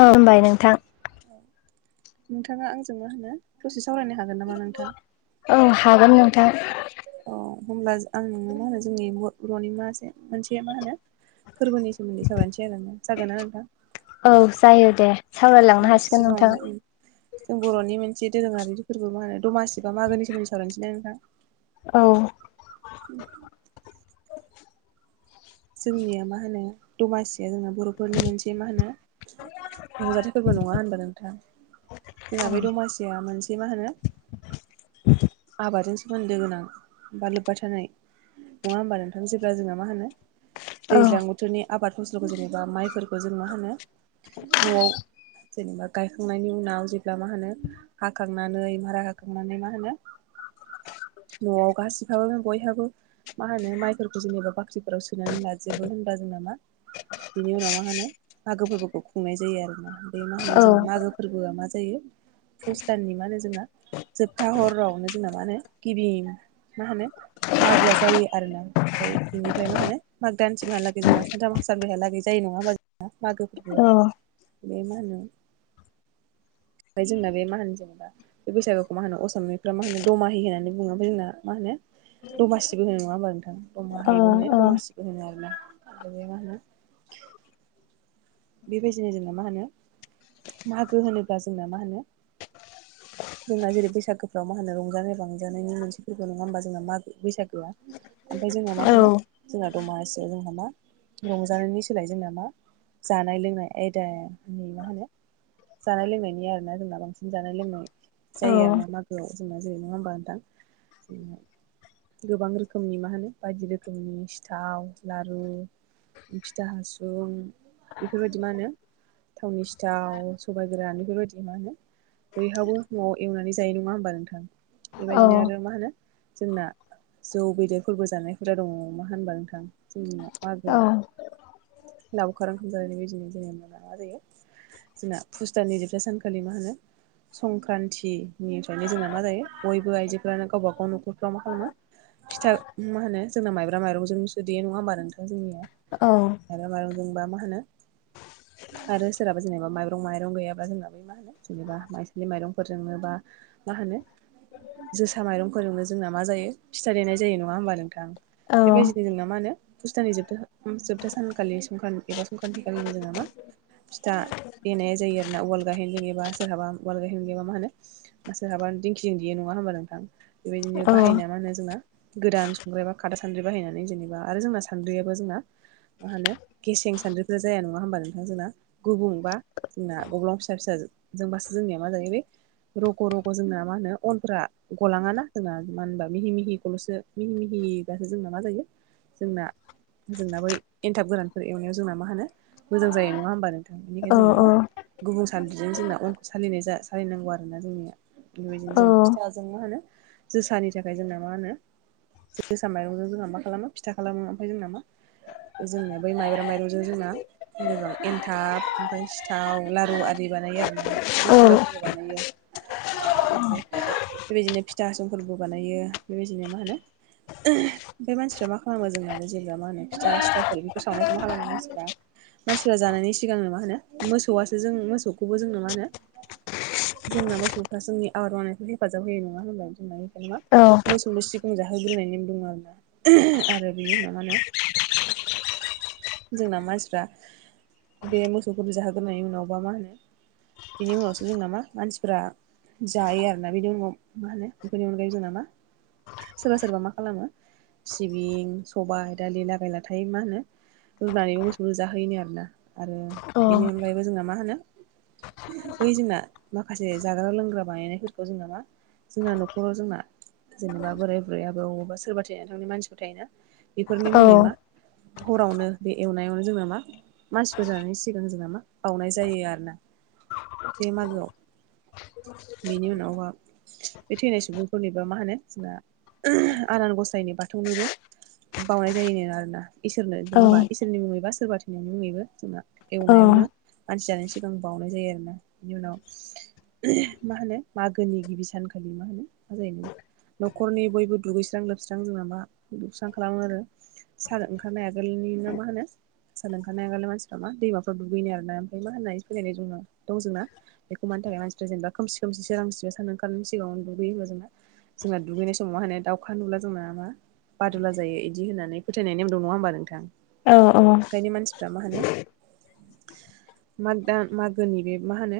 औ खुलुमबाय नोंथां। नोंथांङा आंजों मा होनो दसे सावरायनो हागोन नामा नोंथां। औ हागोन नोंथां। औ होमब्ला आं नोंङो मा होनो जोंनि न'नि मासे मोनसे मा होनो फोरबोनि सोमोन्दै सावरायनोसै आरोना जागोन ना नोंथां। औ जायो दे सावरायलांनो होमबा हासिगोन नोंथां। सिगाङावनो ओं जों बर'नि मोनसे दोरोंङारि फोरबो मा होनो दमासिका मागोननि सोमोन्दै सावरायसिम ना नोंथां। औ। ओम। जोंनिया मा होनो दमासिया जोंना बर'फोरनि मोनसे मा होनो। रंजाथिफोरबो नंङा होनबा नोंथां? जोंना बे दमासिया मोनसे मा होनो आबादजोंनो सोमोन्दो गोनां बा लोब्बाय थानाय नङा होमबा नोंथां जेब्ला जोंहा मा होनो। औ दैज्लां बोथोरनि आबाद फसल'खौ जेनेबा माइफोरखौ जों मा होनो न'आव ओ जेनेबा गायखांनायनि उनाव जेब्ला मा होनो हाखांनानै मारा हाखांनानै मा होनो ओ। न'आव गासिबाबो बयहाबो मा होनो माइफोरखौ जेनेबा बाख्रिफोराव स लाजोबो होनब्ला जोंनाामा बिनि उनाव मा होनो बाहागो फोरबोखौ खुंनाय जायो आरो ना। बेफ्राय मा औ होनो जोंङो मागो फोरबोआ मा जायो। फुसताननि मा होनो जोंना जोबथा हरावनो जोंना मा होनो गिबि मा होनो मागो जायो आरोना ओमफ्राय बेनिफ्राय मा होनो। गोदानसिमहालागै जोंना सानथाम हासार बेहालागै जायो नंङा होमा जोंहा मागो औ फोरबोआ बे मा होनो ओमफ्राय जोंना बे मा होनो जेनेबा ओ बे बैसागुखौ मा होनो असमिफ्रा मा होनो दमाहि होननानै बुङोब्ला जोंना मा होनोमोन। दमासिबो होनो नंङा होमबा नोंथां औ दमाहैबो होनो दमासिबो होनो आरोना ओमफ्राय बे मा होनो बेबायदिनो जोंना मा होनो मागो होनोब्ला जोंना मा होनो। जोंना जेरै बैसागोफ्राव मा होनो रंजानाय-बांजानायनि मोनसे फोरबो नंङा होमबा जोंना मागो बैसागो। ओमफ्राय जोंहा मा औ होनो जोंना दमासि जोंहा मा रंजानायनि सोलाय जोंना मा? जानाय-लोंनाय आयदा नै मा होनो ओ। जानाय लोंनायनि आरो ना जोंना बांसिन जानाय लोंनाय औ जायो आरो ना मागोआवनो। फोजोबनाय जायो नंङा होमबा नोंथां जों गोबां रोखोमनि मा होनो बायदि रोखोमनि सिथाव लारु फिथा-हासुं बेफोरबादि मा होनो थाावननि सिथाव सबाय गोरान बेफोरबादि मा होनो बयहाबबो न'आव एवनानै जायो नङा होमबा नोंथां औ बेबायदिनो आरो मा होनो जोंना जौ बेदेरफोरबो जानायफोरा दङ मा होनबा नोंथां जोंनिया औ मागोआ खार ओंखाम जानायनि बायदिनो जोंना [unintelligible] जायो जोंना फुस दाननि जोबथा सानखालि मा होनो संक्रान्तिनिफ्रायनो जोंना मा जायो बयबो आइजोफ्रानो गावबा गाव न'खरफ्राव मा खालामो फिथा मा होनो जोंना माइब्रा माइरंजोंसो देयो। नङा होमबा नोंथां जोंनिया? औ। माइब्रा माइरंजोंबा मा होनो आरो सोरहाबा जेनेबा माब्रं माइरं गैयाबा जोंना बै मा होनो जेनेबा माइसालि माइरंफोरजोंनो बा मा होनो जोसा माइरंफोरजोंनो जोंना मा जायो फिथाइ देनाय जायो। नंङा होमबा नोंथां? बेबायदिनो जोंना मानो पुस दाननि जोबथा उम जोबथा सानखालि संखान एबा संखान्थि खालिनो जोंहा मा फिथा देनाया जायो आरोना। उवाल गाहेनजों एबा सोहाबा उवाल गाहेन गैयोबा मा होनो मा सोरहाबा दिंखिं देयो। नंङा होमबा नोंथां? बेबायदिनो बाहायो नामानो जोंना। गोदान संग्राय बा खादा सान्द्रि बाहायनानै जेनेबा आरो जोंना सान्द्रियाबो जोंना मा होनो गेसें सान्द्रिफ्रा जाया नङा होमबा नोंथां जोंना। गुबुं बा जोंना गब्लं फिसा फिसा जोंबासो जोंनिया मा जायोरे रग' रग' जोंना मा होनो अनफ्रा गलाङा ना जोंना मा होनबा मिहि मिहिखौल'सो मिहि मिहि बासो जोंना मा जायो जोंना जोंना बै एन्थाब गोरानफोर एवनायाव जोंना मा होनो मोजां जायो नङा होमबा नोंथां? बेनिखायनो जोंना औ मा गुबुं सानद्रिजों जोंना अनखौ सालिनाय जा सालिनांगौ आरो ना जोंनिया। बेबायदिनो औ जोंना फिथा जों मा होनो जोसानि थाखाय जोंना मा होनो जोसा माइरंजों जोंहा मा खालामो फिथा खालामो ओमफाय जोंना मा बे जोंनिया बै माइब्रा माइरंजों जोंना ए रोखोम एन्थाब ओमफ्राय सिथाव लारु आरि बानायो आरो ना। औ [unintelligible] बानायो। ओमफाय बेबायदिनो फिथा हासुंफोरबो बानायो बेबायदिनो मा होनो ओमफ्राय मानसिफ्रा मा खालामो जोंना जेनबा मा होनो फिथा सिथावफोर सावनायखौ माखालामो मानसिफ्रा मानसिफ्रा जानायनि सिगांनो मा होनो मोसौआसो जों मोसौखौबो जोंनो मा होनो जोंना मोसौफ्रा जोंनि आबाद मावनायखौ हेफाजाब होयो नङा होनबा? जाय मा मोसौनो सिगां जाहोग्रोनाय नेम दङ' आरोना आरो बिनि उनाव मा होनो जोंना मानसिफ्रा बे मोसौफोरनो जाहोग्रोनायनि उनाव बा मा होनो बिनि उनावसो जों ना मा मानसिफ्रा जायो आरना बिनि उनाव मा होनो बेफोरनि अनगायैबो जोंना मा सोरबा सोरबा मा खालामो सिबिं सबाय दालि लागाय लाथाय मा होनो रुनानैबो मोसौनो जाहोयोनो आरोना आरो बेनि अनगायैबो जोंना मा होनो बै जोंना माखासे जाग्रा लोंग्रा बानायनायफोरखौ जोंना मा जोंना न'खराव जोंना जेनेबा बोराय बुरै आबै आबौ सोरबा थैना थांनाय मानसिफोर थायोना। बेफोरनि मुङै मा हरावनो बे एवनायावनो जोंना मा मानसिफोर जानायनि सिगां जोंना मा बावउनाय जायो आरो ना। बे मागोआव बिनि उनावहा बे थैनाय सुबुंफोरनि बा माहोनो जोंना आनान गसायनि बाथौनोबो बावनाय जायोनो आरोना इसोरनो नङा होमबा? इसोरनि मुङै बा सोरबा थैनायनि मुङैबो जोंना एवनायावनो मानसि जानायनि सिगां बावनाय जायो आरोना। बिनि उनाव मा होनो मागोनि गिबि सानखालि मा होनो मा जायोमोन न'खरनि बयबो दुगैस्रां लोबस्रां जोंना मा दुबस्रां खालामो आरो। सार ओंखारनाय आगोलनि नामा मा होनो सान ओंखारनाय आगोलनो मानसिफ्रा मा दैमाफ्राव दुगैयोनो आरोना ओमफ्राय मा होननाय फोथायनाय जोंना दं जोंना बेखौ मानि थाखाय मानसिफ्रा जेनेबा खोमसि खोमसि सोरांसि सान ओखारनायनि सिगाङाव दुगैयो होमबा जोंना जोंना दुगैनाय समाव मा होनो दाउखा नुब्ला जोंना मा बादुला जायो इदि होननानै फोथायनाय नेम दं नङा होनबा नोंथां? औ औ ओंखायनो मानसिफ्रा मा होनो माग दान मागोनि बे मा होनो।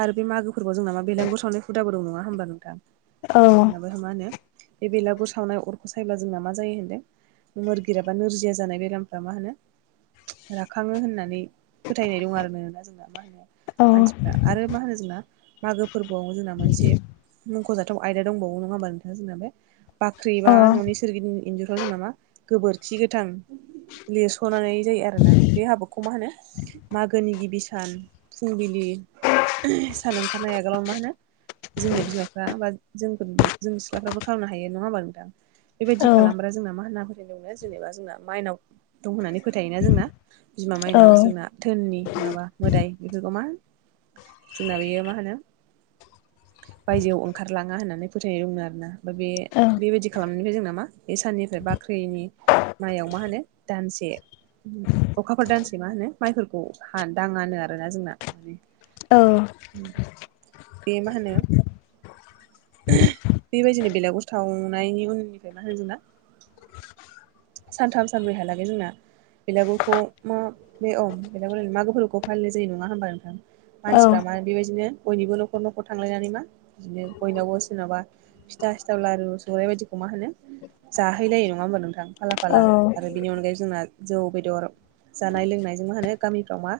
आरो बे मागोफोरबोआव जोंना मा बेलागुर सावनाय हुदाबो दं नङा होमबा नोंथां। मा होनो बेलागुर सावनाय अरखौ सायबा जोंना मा जायो होनदों मोरगिया बा नोरजिया जिया जानाय बेरामफ्रा मा होनो राखाङो होननानै फोथायनाय दं आरोना जोंना मा होनो मानसिफ्रा आरो मा होनो जोंना मागो फोरबोआव जोंना मोनसे मुख'जाथाव आयदा दंबावोब्ला होमबा नोंथां जोंना बे बाख्रि बा न'नि सोरगिदिं इन्जुरफ्राव जों नामा गोबोरखि गो गोथां लिरस'नानै जायो आरोना बे हाबाखौ मा होनो मागोनि गिबि सान फुंबिलि सान ओंखारनाय आगोलाव मा होनो जोंनि बिमाफ्रा बा जोंफोर जों सिख्लाफ्राबो खालामनो हायो नङा होमबा नोंथां बेबायदि खालामब्रा जोंना मा होनना फोथायदोंनो जेनेबा जोंना मायनाव दं होननानै फोथायोना जोंना बिमा मायनाव जोंना धोननि माबा मोदाय बेफोरखौ मा जोंना बेयो मा होनो बायजोआव ओंखारलाङा होननानै फोथायनाय दंमोन आरोना ओमफाय बे बेबायदि खालामनायनिफ्राय जों नामा बे साननिफ्राय बाख्रिनि माइयाव मा होनो दानसे [inaudible] अखाफोर दानसे मा होनो माइफोरखौ हान दाङानो आरोना जोंना औ उम बे मा होनो [unintelligible] बेबायदिनो बेलगुर सावनायनि उननिफ्राय मा होनो जोंना सानथाम सानब्रै हालागै जोंना बेलागुरखौ मा बे अ बेलागुर मागो फोरबोखौ फालिनाय जायो नङा होमबा नोंथां मानसिफ्रा मा बेबायदिनो बयनिबो न'खर न'खर थांलायनानै मा बिदिनो बयनावबो सोरनावबा फिथा सिथाव लारु सौराइ बायदिखौ मा होनो जाहैलायो नङा होमबा नोंथां फाला फाला आरो बेनि अनगायै जोंना जौ बेदर जानाय लोंनायजों मा होनो गामिफ्राव मा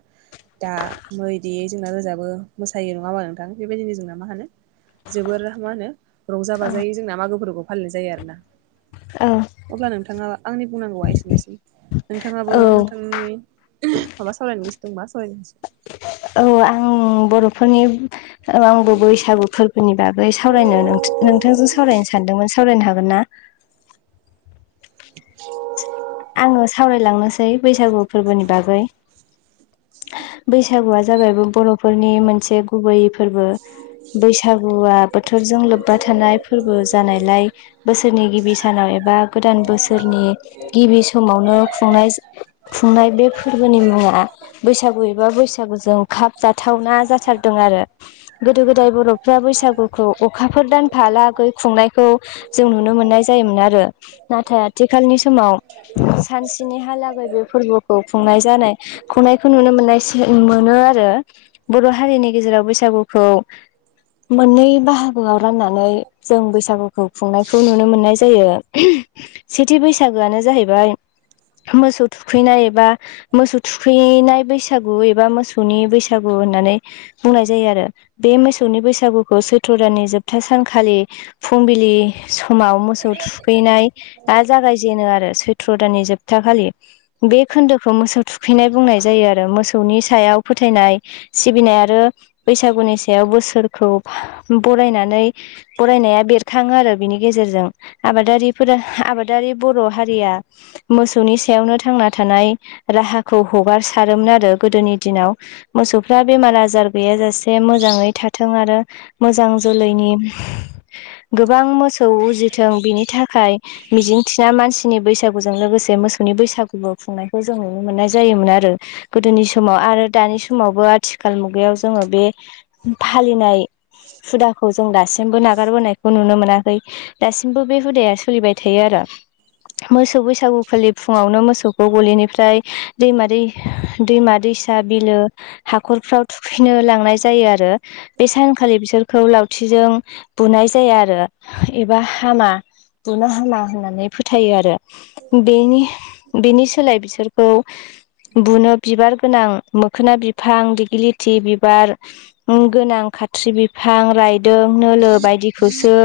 दा बेफोरबायदि जोंना रोजाबो मोसायो नङा होमबा नोंथां बेबायदिनो जोंना मा होनो जोबोर मा होनो रंजा बाजायै जोंना मागोफोरखौ फालिनाय जायो आरो ना। औ अब्ला नोंथाङा आंनि बुंनांगौवा एसेनोसै औ नोंथाङाबो औ औ नोंथांनि [unintelligible] माबा सावरायनो गोसो दंबा सावरायजासि औ आं बर'फोरनि ओ आंबो बैसागु फोरबोनि बागै बगै सावरायनो नोंथा-नोंथांजों सावरायनो सानदोंमोन सावरायनो हागोन ना [unintelligible] आङो सावरायलांनोसै बैसागु फोरबोनि बागै [inaudible] बैसागुआ जाबाय बे बर'फोरनि मोनसे गुबैयै फोरबो बैसागुआ बोथोरजों लोब्बा थानाय फोरबो जानायलाय बोसोरनि गिबि सानाव एबा गोदान बोसोरनि गिबि समावनो खुंनाय खुंनाय बे फोरबोनि मुङा बैसागु एबा बैसागुजों खाब जाथावना जाथारदों आरो गोदो गोदाय बर'फ्रा बैसागुखौ अखाफोर दानफालागै खुंनायखौ जों नुनो मोननाय जायोमोन आरो नाथाय आथिखालनि समाव सानसेनि हालागै बे फोरबोखौ खुंनाय जानाय खुंनायखौ नुनो मोननायसै मोनो आरो बर' हारिनि गेजेराव बैसागुखौ मोननै बाहागोआव राननानै जों बैसागुखौ खुंनायखौ नुनो मोननाय जा जायो [unintelligible] सेथि बैसागोआनो जाहैबाय मोसौ थुखैनाय एबा मोसौ थुखैनाय बैसा बैसागु एबा मोसौनि बैसागु होननानै बुंनाय जायो आरो बे मोसौनि बैसागुखौ सैथ्र' दाननि जोबथा सानखालि फुंबिलि समाव मोसौ थुखैनाय आ जागाय जेनो आरो सैत्र दाननि जोबथाखालि बे खोन्दोखौ मोसौ थुखैनाय बुंनाय जायो आ रो मोसौनि सायाव फोथायनाय सिबिनाय आरो बैसागुनि सायाव बोसोरखौ बरायनानै बरायनाया बेरखाङो आरो बेनि गेजेरजों आबादारिफोरो आबादारि बर' हारिया मोसौनि सायावनो थांना थानाय राहाखौ हगार सारोमोन आरो गोदोनि दिनाव मोसौफ्रा बेमार आजार गैया जासे बे मोजाङै थाथों आरो मोजां जोलैनि गोबां मोसौ उजिथों बिनि थाखाय मिजिंथिना मानसिनि बैसागुजों लोगोसे मोसौ नि बैसागुबो खुंनायखौ जों नुनो मोननाय जायोमोन आरो। गोदोनि समाव आरो दानि समावबो आथिखाल मुगायाव जोङो बे फालिनाय हुदाखौ जों दासिमबो नागारबोनायखौ नुनो मोनाखै। दासिमबो बे हुदाया सोलिबाय थायो आरो। मोसौ बैसागुखालि फुङावनो मोसौखौ गलिनिफ्राय दैमा दै दैमा-दैसा बिलो हाखरफ्राव थुखैनो लांनाय जायो आरो बे सानखालि बिसोरखौ लावथिजों बुनाय जाया आरो एबा हामा बुनो हामा होननानै फोथायो आरो। बेनि बेनि सोलाय बिसोरखौ बुनो बिबार गोनां मोखोना बिफां दिग्लिथि बिबार उम गोनां खाथ्रि बिफां रायदों नोलो बायदिखौसो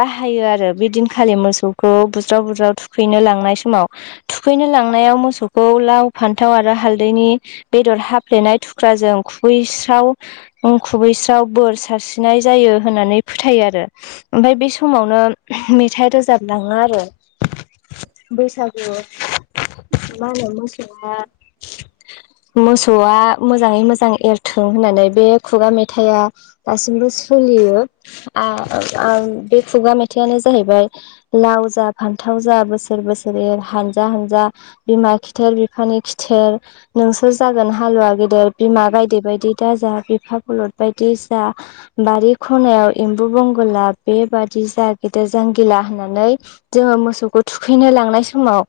बाहायो आरो बे दिनखालि मोसौखौ बुज्राव बुज्राव थुखैनो लांनाय समाव थुखैनो लांनायाव मोसौखौ लाव फान्थाव आरो हालदैनि बेदर हाफ्लेनाय थुख्राजों खुबैस्राव उम खुबैस्राव बोर सारस्रिनाय जायो होननानै फोथायो आरो। ओमफाय बे समावनो मेथाइ रोजाबलाङो आरो बैसागु मा होनो मोसौआ मोसौआ मोजाङै मोजां एरथों होननानै बे खुगा मेथाइया दासिमबो सलियो आ आ बे खुगा मेथाइआनो जाहैबाय लाव जा फान्थाव जा बोसोर बोसोर एर हानजा हानजा बिमा खि थेर बिफानि खिथेर नोंसोर जागोन हालुवा गेदेर बिमा गायदे बायदि दाजा बिफा बलद बायदि जा बारि खनायाव एम्बु बंगला बेबादि जा गेदेर जांगिला होननानै जोङो मोसौखौ थुखैनो लांनाय समाव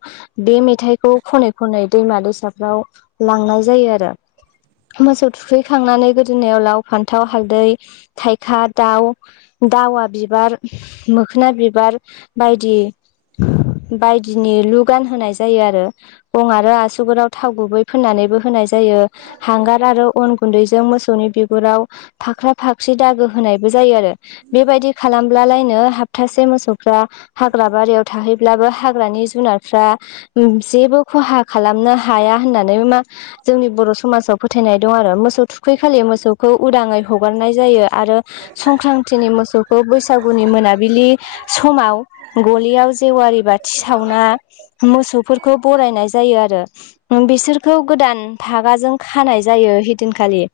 बे मेथाइखौ खनै खनै दैमा दैसाफ्राव लांनाय जायो आरो। मोसौ थुखैखांनानै गोदोनायाव लाव फान्थाव हालदै थाइखा दाव दावा बिबार मोखोना बिबार बायदि बायदिनि लु गानहोनाय जायो आरो। गं आरो आसुगुराव थाव गुबै फोननानैबो होनाय जायो हांगार आरो अन गुन्दैजों मोसौनि बिगुराव फाख्रा फाख्रि दागो होनायबो जायो आरो बेबायदि खालामब्लालायनो हाबथासे मोसौफ्रा हाग्रा बारियाव थाहैब्लाबो हाग्रानि जुनारफ्रा उम जेबो खहा खालामनो हाया होननानै मा जोंनि बर' समाजाव फोथायनाय दं आरो मोसौ थुखैखालि मोसौखौ उदाङै हगारनाय जायो आरो संक्रान्तिनि मोसौखौ बैसागुनि मोनाबिलि समाव गलियाव जेवारि बाथि सावना मोसौफोर खौ बरायनाय जायो आरो। ओं बिसोरखौ गोदान फागाजों खानाय जायो हिदिनखालि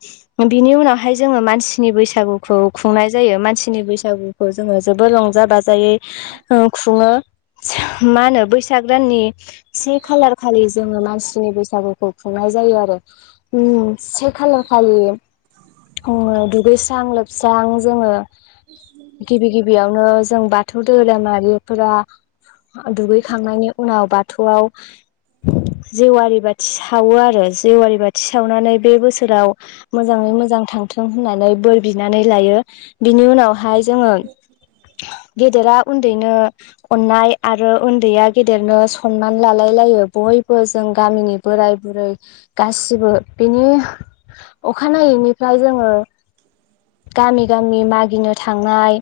बिनि उनावहाय जोङो मानसिनि बैसागुखौ खुंनाय जायो मानसिनि बैसागु। खौ जोङो जोबोर रंजा बाजायै ओ खुङो मा होनो बैसाग दाननि से खालार खालि जोङो मानसिनि बैसागुखौ खुंनाय जायो आरो उम से खालार खालि दुगैस्रां लोबस्रां जोङो गिबि गिबियावनो जों बाथौ धोरोमारिफोरा दुगैखांनायनि उनाव बाथौआव जेवारि बाथि सावो आरो जेवारि बाथि सावनानै बे बोसोराव मोजाङै मोजां थांथों होननानै बोर बिनानै लायो बिनि उनावहाय जोङो गेदेरा उन्दैनो अननाय आरो उन्दैया गेदेरनो सनमान लालाय लायो बयबो जों गामिनि बोराय बुरै गासिबो बिनि अखानायैनिफ्राय जोङो गामि गामि मागिनो थांनाय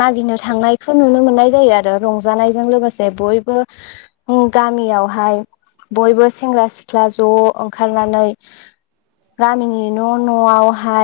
मागिनो थांनायखौ नुनो मोननाय जायो आरो रंजानायजों लोगोसे बयबो गामियावहाय बयबो सेंग्रा सिख्ला ज' ओंखारनानै गामिनि न' न'आवहाय